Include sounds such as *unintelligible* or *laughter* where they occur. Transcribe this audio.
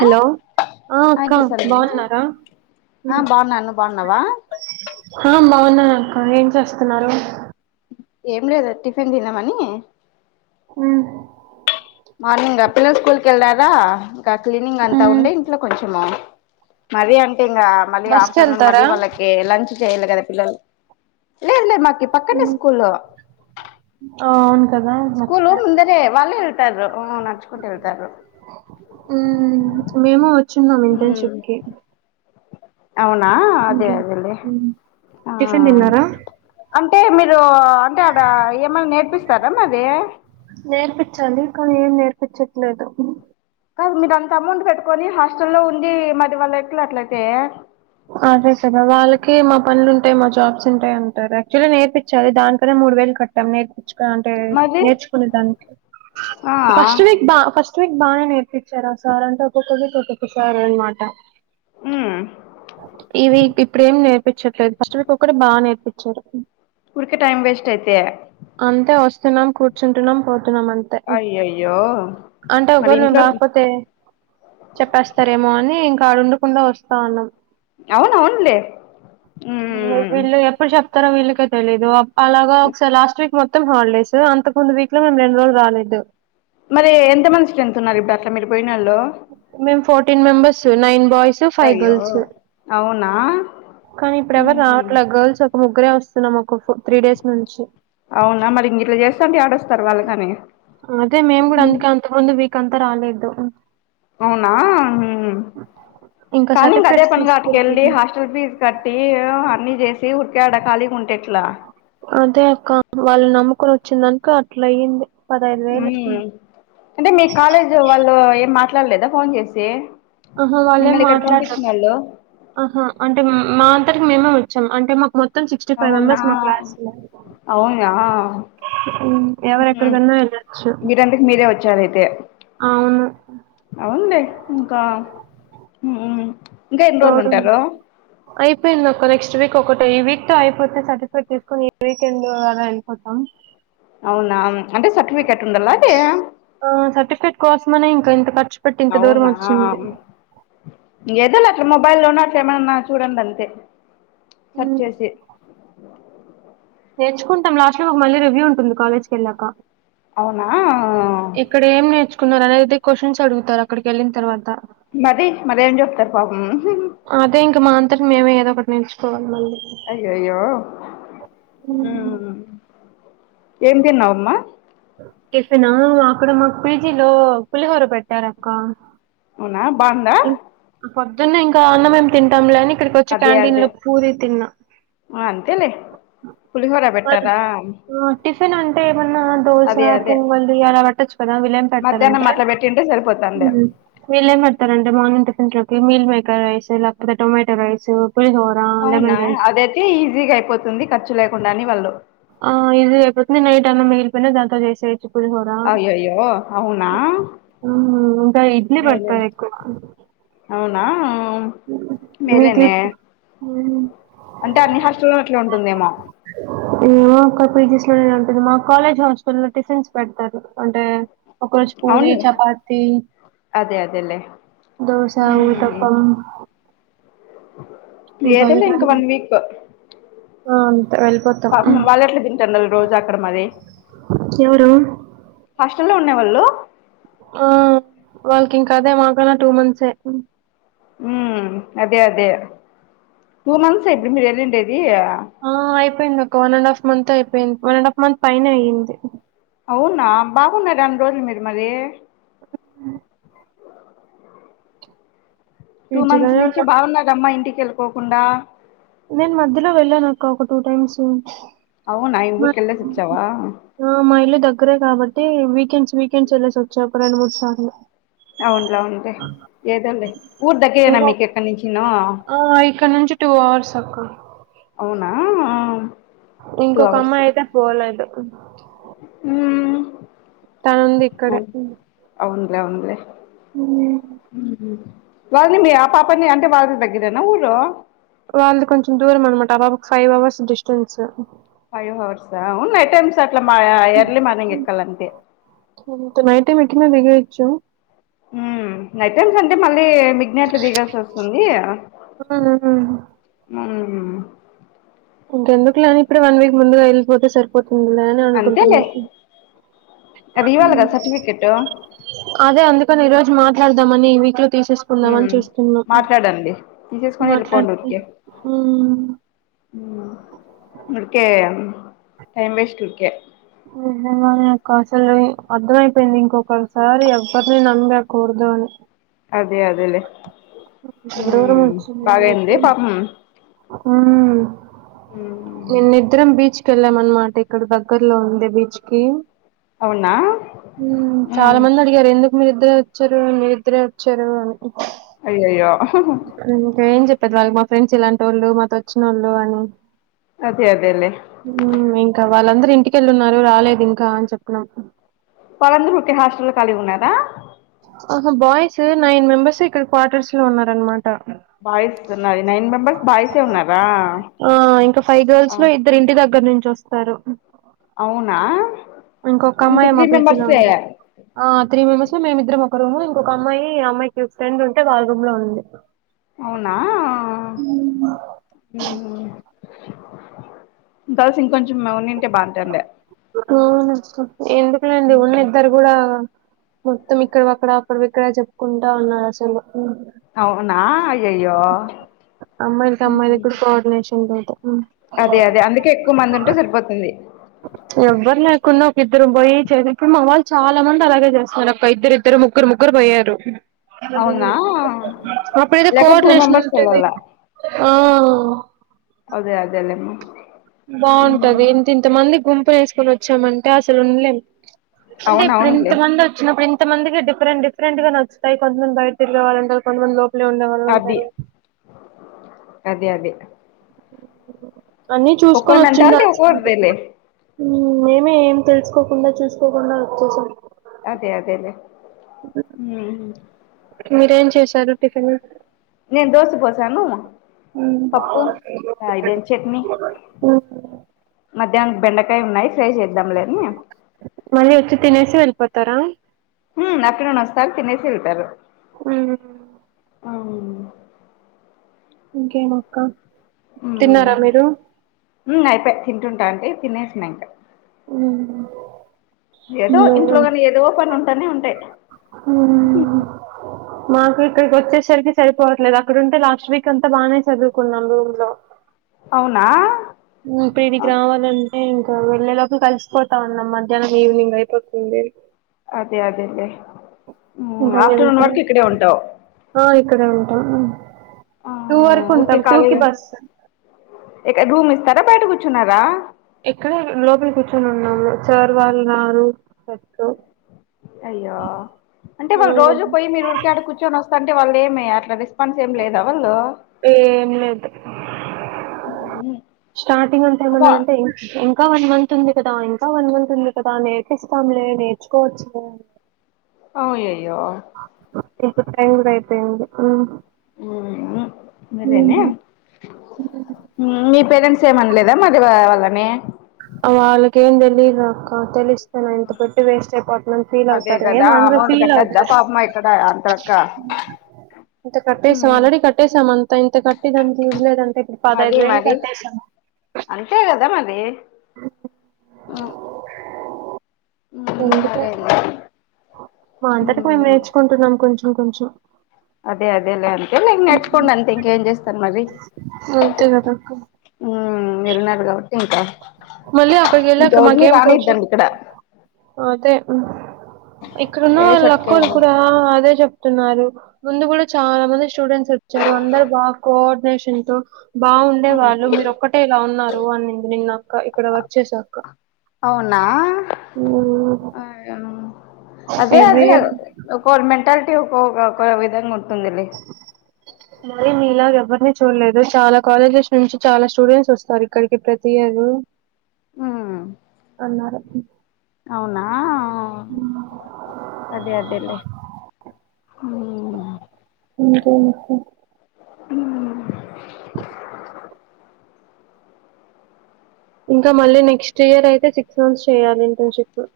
Hello ఆ అక్క వినిపిస్తుందమ్మా బాగున్నారా ఆ ఉమ్. బాగున్నా నువ్ బాగున్నావా ఆ బాగున్నాను అక్క ఏం చేస్తున్నారు ఏం లేదు టిఫిన్ దిన మనీ ఉమ్ మార్నింగ్ పిల్లలు స్కూల్ క వెళ్లారా ఇంకా క్లీనింగ్ అంతా ఉండే ఇంట్లో కొంచెం మరీ అంటే ఇంకా మళ్ళీ బస్కి ఆఫ్టర్నూన్ వెళ్తారా మళ్ళీ వాళ్ళకి లంచ్ చేయల్ల కదా ఇంట్లో లేదు లేదు మాక్ పక్కనే ఉమ్, స్కూల్ ఆ అవును కదా స్కూల్ మర్చిపోయా ముందనే వాళ్ళు ఉమ్ నడుచుకుంటూ వెళ్తారు ఉమ్ మేము వచ్చున్నాం ఇంటర్న్షిప్ కి అవునా అదే ఇంకే, అదేలే ఉమ్. ఆ టిఫిన్ తిన్నారా అంటే మీర్ మీరు అంటే అడ ఏమనా నేర్పిస్తారా మాది పిచ్చట్లేదు కాదు మీరు అంత అమౌంట్ పెట్టుకొని హాస్టల్లో ఉండి మరీ వాళ్ ఎట్లా అట్లయితే అదే సద వాళ్ళక్ కీ మా పనులు ఉంటాయి మా జాబ్స్ ఉంటాయి అంటారు యాక్చువలీ నేర్పించాలి దానికనే మూడు వేలు కట్టాం నేర్ అంటే మళ్ళీ నేర్చుకునే దానికి ఆ ఫస్ట్ వీక్ బా ఫస్ట్ వీక్ బాగానే నేర్పించారా సార్ అంటే ఒక్కొక్కవీక్ ఒక్కొక్క సార్ అనమాట ఉ ఈ వీక్ ఇప్పుడేం నేర్పించట్లేదు ఫస్ట్ వీక్ ఒకటి బాగా నేర్పించారు ఊర్కే టైమ్ వేస్ట్ అయితే తిన్నాం కూర్చంటున్నాం పో న్నాం అంతే అయ్యయ్యో అంటే మరి ఒకరు మేము ఇంట్లో రాకపోతే చెప్పేస్తారేమో అని ఇంకాడుండకుండా వస్తా ఉన్నాం అవును అవునులే త్తరం వీళ్ళకే తెలీదు అలాగా ఒకసారి లాస్ట్ వీక్ మొత్తం హాలిడేస్ అంతకు ముందు వీక్ లో మేము రెండు రోజులు రాలేదు మరి ఎంత మంది స్ట్రెంత్త్ ఉన్నారు ఇప్పుడు అట్లా మీరు పోయినొళ్ళు మేము fourteen members nine boys five అయ్యో గర్ల్స్ అవునా కానీ ఇప్పుడు ఎవరు ఉహు రావట్లే గర్ల్స్ ఒక ముగ్గురే వస్తున్నాము ఒక త్రీ డేస్ నుంచి అవునా మరి ఇం ఇట్లా చేస్తాంటే ఆడస్తారు వాళ్లు కాని కొంత రాలేదు అవునా హు ఇంకా కానీ ఇంగ అదే సర్టిఫికెట్స్ పనగ అటికెళ్ళి తీసుకెళ్ళిపోతున్ హాస్టల్ ఫీజ్ కట్టి ఏవేవో అన్ని చేసి ఉ డకాలిగా ఉంటేె ఎట్లా అదే అక్క వాళ్ళు నమ్ముకొని వచ్చిందనుక అట్ల అయ్యింది పదహైదు ఉమ్ వేలు అంటే మీ కాలేజీ వాళ్ళు ఏం మాట్లాడలేదా ఫోన్ చేసి అహా వాళ్ళేం మిమ్మల్ని ఇక్కడ మాట్లాడర పంపించినోళ్ళు ఆహా అంటే మా అంతరికి మేమే అంటే మాకు మొత్తం సిక్స్టీ ఫైవ్ అవునా మెంబర్స్ మా క్లాస్లో అవునా ఉ ఎవరు ఉహు ఎక్కడికన్నా వెళ్ళచ్చు మీరంతకు మీరే అవును అవున్లే ఇంకాఉ ఇంకా ఎన్ని రోజులు తోడు ఉంటారు అయిపోయింది అక్క నెక్స్ట్ వీక్ ఒకటి ఈ వీక్ తో అయిపోతే సర్టిఫికేట్ తీసుకుని ఈ వీకెండ్ అలా వెళ్ళిపోతాం అవునా అంటే సర్టిఫికెట్ ఉండాలా అది ఆ సర్టిఫికెట్ కోసమని అవునా ఎదలా మొబైల్లో అ ఏమన్నా చూడండి అంతే సర్చ్ ఉమ్ చేసి నేర్చుకుంటాం లాస్ట్ లో ఒక మళ్ళీ రివ్యూ ఉంటుంది కాలేజ్ కి వెళ్లాక అవునా ఆ ఇక్కడ ఏం నేర్చుకున్నారు అనేది క్యూస్షన్స్ అడుగుతారు అక్కడికి వెళ్ళిన తర్వాత మది మరి ఏం చెప్తారు పాపం అదే ఇంక మా అంతట మేమే ఏదో ఒకటి నేర్చుకోవాలి మళ్ళీ అయ్యయ్యో ఉ హ్మ్. ఏం తిన్నావమ్మా టిఫనా అక్కడ మాకు పిజీలో పులిహోర పెట్టారక్క ఆ బాంద హ్మ్. పొద్దున్నే ఇంకా అన్నమేం తింటాం లేని ఇక్కడికి వచ్చి క్యాంటీన్ లో పూరి తిన్నా ఆ అంతేలే పులిహోర పెట్టరా టిఫన్ అంటే ఏమన్నా దోస పొంగలు ఇయలా పెట్టచ్చ కదా విలేం మధ్యాహ్నం పెడతారంటే అట్లా పెట్టింటే సరిపోతుంది విలేం పె అంటే మార్నింగ్ టిఫెంట్ లోకి మీల్ మేకర్ రైస్ లేకపోతే టొమాటో రైస్ పులిహోర, అవునా లెమన్ రైస్ అదైతే ఈజీగా అయిపోతుంది ఖర్చు లేకుండా అని వాళ్ళు ఆ ఇది ఐపోతుంది నైట్ అన్నం మిగిలిపోయిన దాంతో చేసే అయ్యయ్యో అవునా ఉ ఇంకా ఇడ్లీ మేలే పెర్తారు ఎక్కువ అవునా మేలె వీక్లీ నే హ్మ్. అంటే అన్ని హాస్టల్లో అట్లా ఉంటుందేమో పీజీస్ లోనే ఉంటంది మా కాలేజ్ హాస్టల్ లో టిషన్స్ పెడతారు ఒక రోజు పూరి అవునులే చపాతి అదే అదేలే దోస ఊతప్పం ఇంకోది ఏదోలే కానీ వన్ వీక్ ఆ! అంతే వెళ్ళిపోతాం. పాపం ఉమ్. వాళ్ళ ఎట్ల తింటారు రోజు అక్కడ మరి ఎవరు *unintelligible* ఆ వాళ్ళకి ఇంక అదే మాకన్న టూ మంత్సే ఉ అదే అదే టూ మంత్స్ ఇప్పుడు మీరు వెల్లిండేది ఆ అయిపోయింది ఒక వన్ అండ్ హాఫ్ మంత్ అయిపోయింది వన్ అండ్ హాఫ్ మంత్ పైన అయింది అవునా బాగున్నారే అన్ని రోజులు మీరు మరి టూ మంత్స్ పీజీలోనే నుంచి ఉన్నా. బాగున్నారమ్మా ఇంటికి వెళ్ళిపోకుండా నేను మధ్యలో వెళ్ళాను అక్క ఒక టూ టైమ్స్ అవునా ఈ ఊరికి వెళ్ళేసి వచ్చావా మా ఇల్లు దగ్గరే కాబ అంటే వీకెండ్స్ వీకెండ్స్ వెళ్లేసి వచ్చాయి ఒక రెండు మూడు సార్లు అవునులే అవునులే ఏదోలో ఊరు దగ్గరేనా ఇంకో మీకుక్కడి నుంచి ను టు అవర్స్ అక్క ఆ ఇంకొక అమ్మాయి అయితే పోలేదు తనుంది ఊ ఇక్కడే. హ్మ్. వాళ్ళది మీ ఆ పాపని అంటే వాళ్ళ దగ్గరేనా ఊరు వాళ్ళు కొంచెం దూరం అనమాట వాళ్లు five hours distance five hours అవును ఎయి టైమ్స్ అట్లా ఎర్లీ మార్నింగ్ ఎక్కాలంతే *unintelligible* *unintelligible* *unintelligible* అంటే మళ్ళీ విజ్ఞత దిగాసి వస్తుంది హ్మ్. హ్మ్. ఇంకెందుకులేని ఇప్పుడే వన్ వీక్ ముందుగా వెళ్లిపోతే సరిపోతుందిలే అని అనుకుంటుంది అంతేలే అది ఇవ్వాలి కదా సర్టిఫికెట్ అదే అందుకని ఈరోజు మాట్లాడదామని ఈ వీక్ లో ఉమ్, తీసేసుకుందాంని చూస్తున్న మాట్లాడండి తీసేసుకొని మాట్లాతే ఉరికే టైమ్ వేస్ట్ ఉరికే *unintelligible* అకాశలు అర్థమయిపోయింది ఇంకొకసారి ఎవ్వరిని నమ్మకూడదు అని అదే అదేలే ఇంత దూరం *unintelligible* ఉ ఉమ్, నిన్నిద్దరం బీచ్ కెళ్ళాం అనమాట ఇక్కడ దగ్గర్లోనే ఉండే బీచ్ కి అవునా చాలా ఉమ్, మంది అడిగారు ఎం మీరిద్దరే వచ్చారు మీరిదరే వచ్చారు అ అయయ్యో ఇంకా *unintelligible* మా ఫ్రెండ్స్ ఇలాంటి వాళ్ళు మాతో వచ్చిన వాళ్ళు అని అదే అదేలే ఇంకా వాళ్ళందరు ఇంటికెళ్ళున్నారు రాలే ఇంకా అని చెప్పిన్నం వాళ్ళందరూ ఒకే హాస్టల్ కలిగి ఉన్నర ఆహ బాయ్స్ నైన్ మెంబెర్స్ ఇక్కడ క్వార్టర్స్ లో ఉన్నారనమాట బాయ్స్ ఉన్నది నైన్ మెంబెర్స్ బాయ్సే ఉన్నారా ఆ ఇంకా ఫైవ్ గర్ల్స్లో ఇద్దరు ఇంటి దగ్గర నుంచి వస్తారు అవునా ఇంకొక ఇంకా అమ్మాయి మా త్రీ పీజీలో మెంబర్సే ఉంది ఆ త్రీ మెంబర్స్ మేమిద్దరం ఒక రూమ్ ఇంకొక అమ్మాయి అమ్మాయికి ఒక ఫ్రెండ్ ఉంటే వాళ్ళ రూమ్ లో ఉంది అవునా మ్ గర్ల్స్ ఇంకొంచెం మ ఉనింటే బావుంటుండే అవును అక్క ఎందుకులేండి ఉన్న ఇద్దరు కూడా మొత్తం ఇక్కడవి అక్కడ అక్కడవి ఇక్కడ చెప్పుకుంటా ఉన్నారు అసలు అవునా అయ్యయ్యో అమ్మాయిలకి అమ్మాయిలకి కూడ కోఆర్డినేషన్ లేదు ఉమ్. అదే అదే అందుకే ఎక్కువ మంది ఉంటే సరిపోతుంది ఎవ్వరు లేకుండా ఒక ఇద్దరు పోయి చేస ఇప్పుడు మామ్ వాళ్ళు చాలామంది అలాగే చేస్తున్నారు అక్క ఇద్దరు ఇద్దరు ము ముగ్గురు ముగ్గురు పోయారు అవునా అప్పుడు అయితే లేక టూ కోఆర్డినేషన్ మెంబర్స్ ఉండేది. వెళ్ళాల అదే అదేలేమ్మ బావుంటది ఇంత ఇంత మంది గుంపు వేసుకొని వచ్చామంటే అసలు ఉండలేము అంటే అవును ఇప్పుడు ఇంత అవునులే మంది వచ్చినప్పుడు ఇ కొంతమంది డిఫరెంట్ డిరెంట్గా నచ్చతాయ్ కొంతమంది బయట తిరిగేవాళ్లు ఉంటరు కొంతమంది లో ఇంట్లో ఉండే వాళ్ళు అది ఉంటారు అదే అదే అన్ని ఒక్కో చూసుకొని వచ్చి మెంటాలిటీ ఉండాల్సింది. ఒక్కోరిదిలే మేమే ఏం తెలుసుకోకుండా చూసుకోకుండా వచ్చేసం అదే అదేలే మ్ మీరేం చేశారు టిఫిన్ నేను దోశ పోసాను పప్పు అ ఇదేం ఇ చట్నీ మ బెండకాయ ఉన్నాయి ఫ్రై చే మళ్ళీ వచ్చి తినేసి వెళ్ళిపోతారా హ అక్కడ నస్తారు తినేసి వేళ్తారు మ్ అవును ఇంకేమక్క తిన్నారా మీరు మ్ అయిపోయి తింటుంటంటే తినేసిన ఇంక మ్మ్ ఏదో ఇంట్లో కానీ ఏదో పని ఉంటానే ఉంటాయి మ్ మాకు ఇక్కడికి వచ్చేసరికి సరిపోవట్లేదు అక్కడంటే లాస్ట్ వీక్ అంతా బాగానే చదువుకున్నాం రూమ్లో అవునా మ్ పిడికి రావాలనే ఇంకా వెళ్ళేలోకి కలిసిపోతాం అన్నాం మధ్యాహ్నం ఈవినింగ్ అయిపోతుంది. అదే అదేలే ఇంకా ఆఫ్టర్నూన్ వెళ్తా వరకు ఇక్కడే ఉంటావు ఆ ఇక్కడే టూ వరకు ఉంటాం టూ కి బస్ ఇక్కడ రూమ్ ఇస్తారా బయట కూర్చున్నారా ఇక్కడ లోపల కూర్చొని ఉన్నాము సార్ వాళ్ళ రూమ్ ఇస్తారు. అయ్యో అంటే వాళ్ళు రోజు పోయి మీరు ఉరికీ ఆడ కూర్చొన పెద్దవాళ్ళు ఏమ అట్లా రెస్పాన్స్ ఏం లేద వాళ్ళు ఏం లేదు స్టార్టింగ్ అంతా అబ్బా ఏమన్నాదంటే ఇంకా వన్ మంత్ ఉంది కదా ఇంకా వన్ మంత్ ఉంది కదా నేర్పిస్తాంలే నేర్చుకోవచ్చులే అయ్యయ్యో ఇప్పుడు టైం కూడా ఐపోయింది ఉ అదేనే. ఊ పేరెంట్స్ ఏమనలేదా మరి వాళ్ళని అ అలాకేం తెలిదు అక్క తెలిసు అదే అవుతారు ఏం కదా అనరు అమౌంట్ ఫీల్ కట్టద్దా అవుతారు పాపం ఇక్కడ అంత లెక్క *inaudible* ఇంక కట్టేసాం ఆల్రెడీ కట్టేసాం అంతా ఇంత కట్టి దానికి యూజ్లేదంటే ఇప్పుడు మరి పదహైదు వేలు మరి కట్టేసాం అంతే కదా మరి ఆ అందుకే మా అంతట మేము నేర్చుకుంటున్నాం కొంచం కొంచెం అదే అదేలే అంతేలే ఇంగ నేర్చుకొండి అంతే ఇంక ఏం చేస్తాం మరి ఒక అక్క మీరున్నారు గా మళ్ళీ అక్కడికి ఎళ్లాక మాకేం పరిచయం రానిద్దండి ఇక్కడ తే ఇక్కడున్న వేరే అక్కోలు చోటుకెళ్ళాము కూడా అదే చెప్త న్నారు ముందు కూడా చాలా మంది స్టూడెంట్స్ వచ్చారు అందరు బాగా కోఆర్డినేషన్ తో బాగుండే వాళ్ళు మీరు ఒక్కటే ఇలా ఉన్నారు అని న్నాక ఇక్కడ వర్క్ చేసాక అక్క అవునా ఊ... అదే అదే ఒక్కోరి మెంటాలిటీ ఒక క విధంగా ఉంట మరి మిలాగా ఎవ్వరూ అ చూడలేదు చాలా కాలేజెస్ నుంచి చాలా స్టూడెంట్స్ వస్తారు. ఇక్కడికి ప్రతి ఇయరు హుమ్ ఎన్ ఆర్ ఐ అదే అదేలే *inaudible* అంతే మొత్తం హుమ్ ఇంకా మళ్ళీ నెక్స్ట్ ఇయర్ అయితే సిక్స్ మంత్స్ చెయాలి ఇంటర్న్షిప్